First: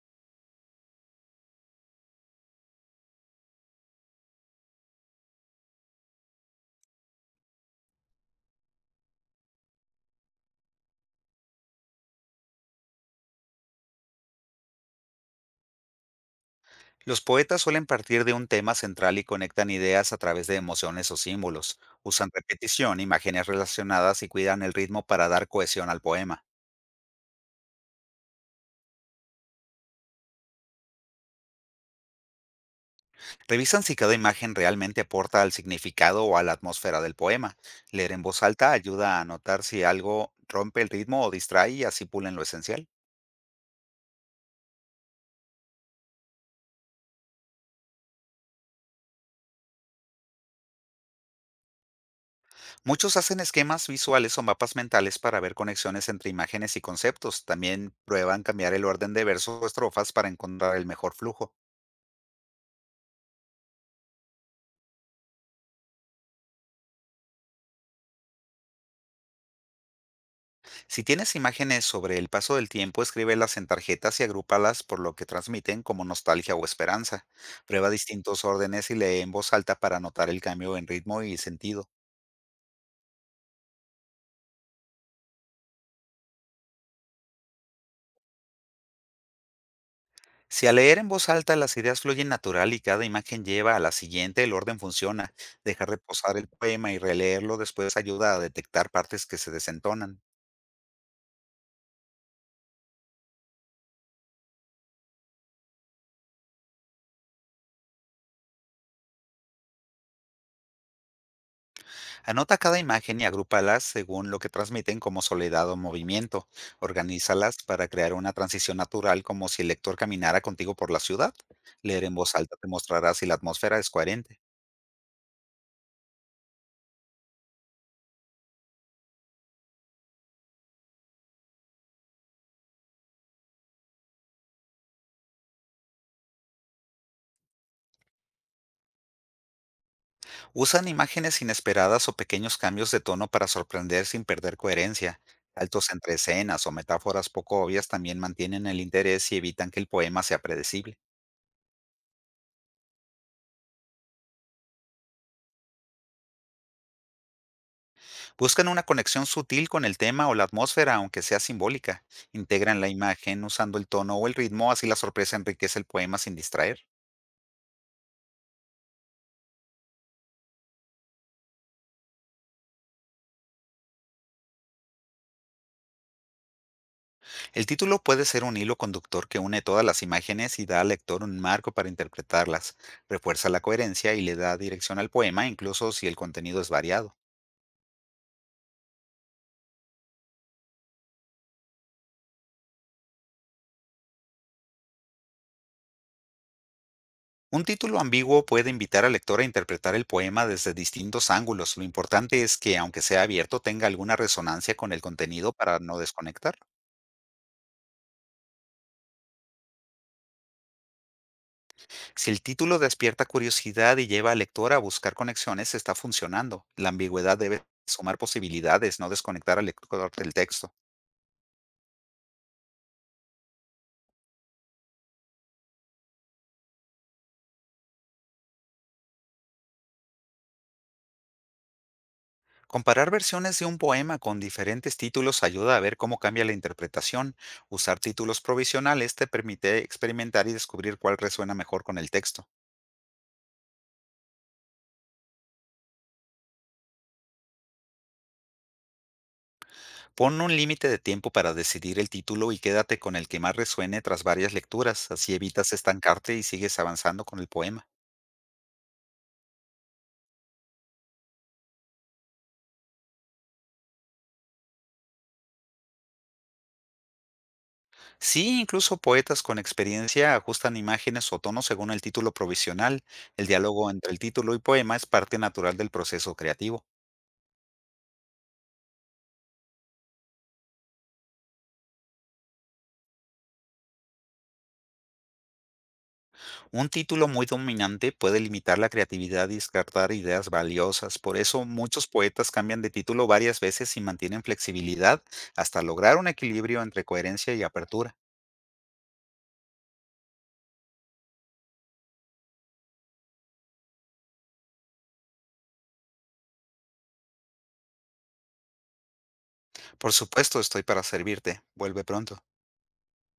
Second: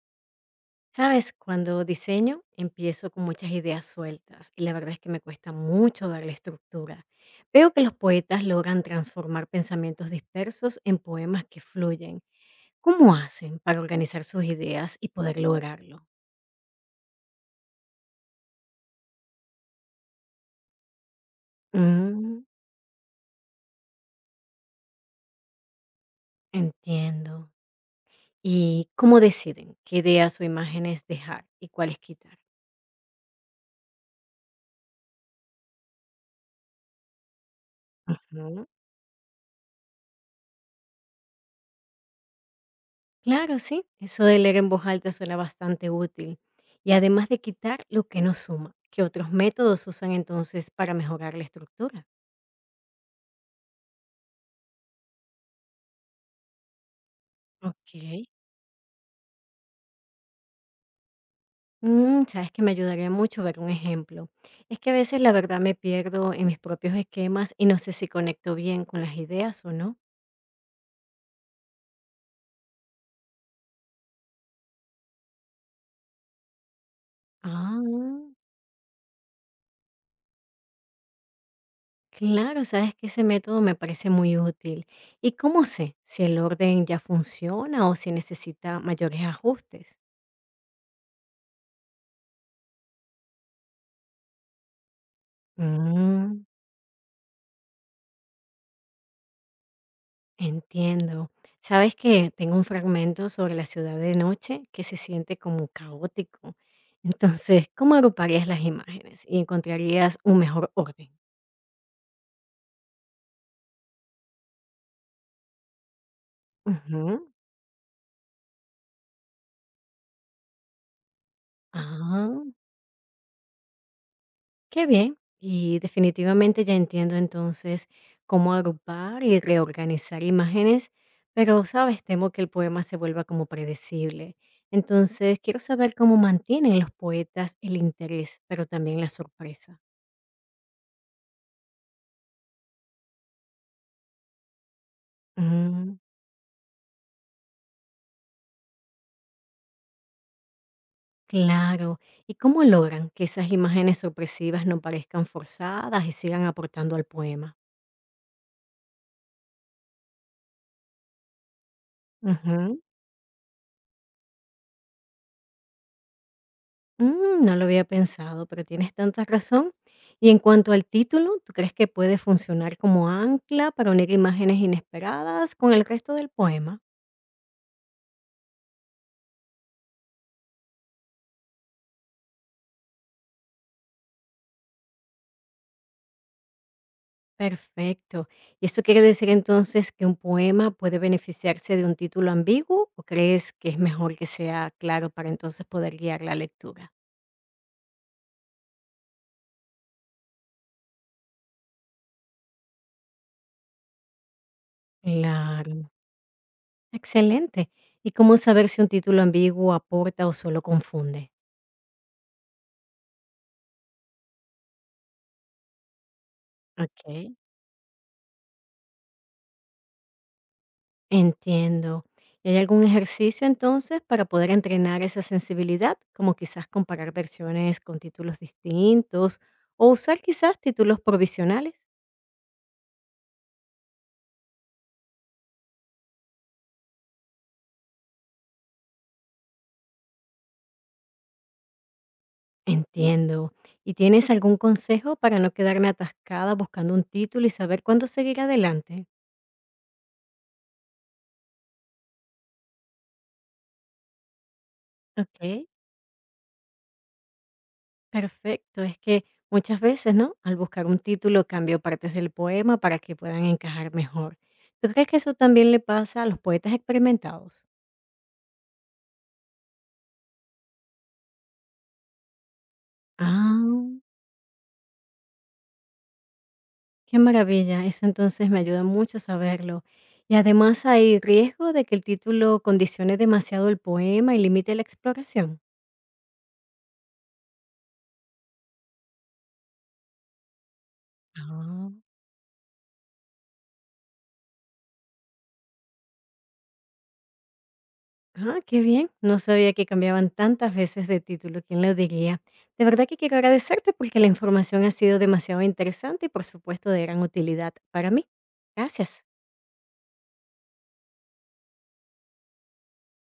Sabes, cuando diseño empiezo con muchas ideas sueltas y la verdad es que me cuesta mucho darle estructura. Veo que los poetas logran transformar pensamientos dispersos en poemas que fluyen. ¿Cómo hacen para organizar sus ideas y poder lograrlo? Los poetas suelen partir de un tema central y conectan ideas a través de emociones o símbolos. Usan Mm, repetición, imágenes relacionadas y cuidan el ritmo para dar cohesión al poema. entiendo. ¿Y cómo deciden qué ideas o imágenes dejar y cuáles quitar? Revisan si cada imagen realmente aporta al significado o a la atmósfera del poema. Leer en voz alta ayuda a notar si algo rompe el ritmo o distrae, y así pulen lo esencial. Claro, sí, eso de leer en voz alta suena bastante útil. Y además de quitar lo que no suma, ¿qué otros métodos usan entonces para mejorar la estructura? Muchos hacen esquemas visuales o mapas mentales para ver conexiones entre imágenes y conceptos. Ok. También prueban cambiar el orden de versos o estrofas para encontrar el mejor flujo. Sabes que me ayudaría mucho ver un ejemplo. Es que a veces la verdad me pierdo en mis propios esquemas y no sé si conecto bien con las ideas o no. Si tienes imágenes sobre el paso del tiempo, escríbelas en tarjetas y agrúpalas por lo que transmiten, como nostalgia o esperanza. Ah. Prueba distintos órdenes y lee en voz alta para notar el cambio en ritmo y sentido. Claro, sabes que ese método me parece muy útil. ¿Y cómo sé si el orden ya funciona o si necesita mayores ajustes? Si al leer en voz alta las ideas fluyen natural y cada imagen lleva a la siguiente, el orden funciona. Dejar reposar Mm. el poema y releerlo después ayuda a detectar partes que se desentonan. Entiendo. ¿Sabes que tengo un fragmento sobre la ciudad de noche que se siente como caótico? Entonces, ¿cómo agruparías las imágenes y encontrarías un mejor orden? Anota cada imagen y agrúpalas según lo que transmiten, como soledad o movimiento. Ujú. Organízalas para crear una transición natural, como si el lector caminara contigo por la ciudad. Leer en voz Ah, alta te mostrará si la atmósfera es coherente. qué bien. Y definitivamente ya entiendo entonces cómo agrupar y reorganizar imágenes, pero, ¿sabes? Temo que el poema se vuelva como predecible. Entonces, quiero saber cómo mantienen los poetas el interés, pero también la sorpresa. Usan imágenes inesperadas o pequeños cambios de tono para sorprender sin perder coherencia. Saltos Mm. entre escenas o metáforas poco obvias también mantienen el interés y evitan que el poema sea predecible. Claro. ¿Y cómo logran que esas imágenes sorpresivas no parezcan forzadas y sigan aportando al poema? Buscan una conexión sutil con el tema o la atmósfera, aunque sea simbólica. Ujú. Integran la imagen usando el tono o el ritmo, así la sorpresa enriquece el poema sin distraer. No lo había pensado, pero tienes tanta razón. Y en cuanto al título, ¿tú crees que puede funcionar como ancla para unir imágenes inesperadas con el resto del poema? El título puede ser un hilo conductor que une todas las imágenes y da al lector un marco para interpretarlas. Refuerza la coherencia y le da dirección al poema, incluso si el contenido es variado. Perfecto. ¿Y eso quiere decir entonces que un poema puede beneficiarse de un título ambiguo o crees que es mejor que sea claro para entonces poder guiar la lectura? Un título ambiguo puede invitar al lector a interpretar el poema desde distintos ángulos. Lo importante es que, aunque sea abierto, tenga alguna resonancia con el contenido para Claro. no desconectar. Excelente. ¿Y cómo saber si un título ambiguo aporta o solo confunde? Si el título despierta curiosidad y lleva al lector a buscar conexiones, está funcionando. La Ok. ambigüedad debe sumar posibilidades, no desconectar al lector del texto. Entiendo. ¿Y hay algún ejercicio entonces para poder entrenar esa sensibilidad? Como quizás comparar versiones con títulos distintos o usar quizás títulos provisionales. Comparar versiones de un poema con diferentes títulos ayuda a ver cómo cambia la interpretación. Usar títulos provisionales te permite experimentar y descubrir cuál resuena mejor con el texto. Entiendo. ¿Y tienes algún consejo para no quedarme atascada buscando un título y saber cuándo seguir adelante? Pon un límite de tiempo para decidir el título y quédate con el que más resuene tras varias lecturas, así Ok. evitas estancarte y sigues avanzando con el poema. Perfecto, es que muchas veces, ¿no? Al buscar un título cambio partes del poema para que puedan encajar mejor. ¿Tú crees que eso también le pasa a los poetas experimentados? Sí, incluso poetas con experiencia ajustan imágenes o tonos según el título provisional. El Ah, diálogo entre el título y poema es parte natural del proceso creativo. qué maravilla, eso entonces me ayuda mucho saberlo. Y además hay riesgo de que el título condicione demasiado el poema y limite la exploración. Un título muy dominante puede limitar la creatividad y descartar ideas valiosas. Por eso Ah. muchos poetas cambian de título varias veces y mantienen flexibilidad hasta lograr un equilibrio entre coherencia y apertura. Ah, qué bien. No sabía que cambiaban tantas veces de título, ¿quién lo diría? De verdad que quiero agradecerte porque la información ha sido demasiado interesante y por supuesto de gran utilidad para mí. Gracias. Por supuesto, estoy para servirte. Vuelve pronto.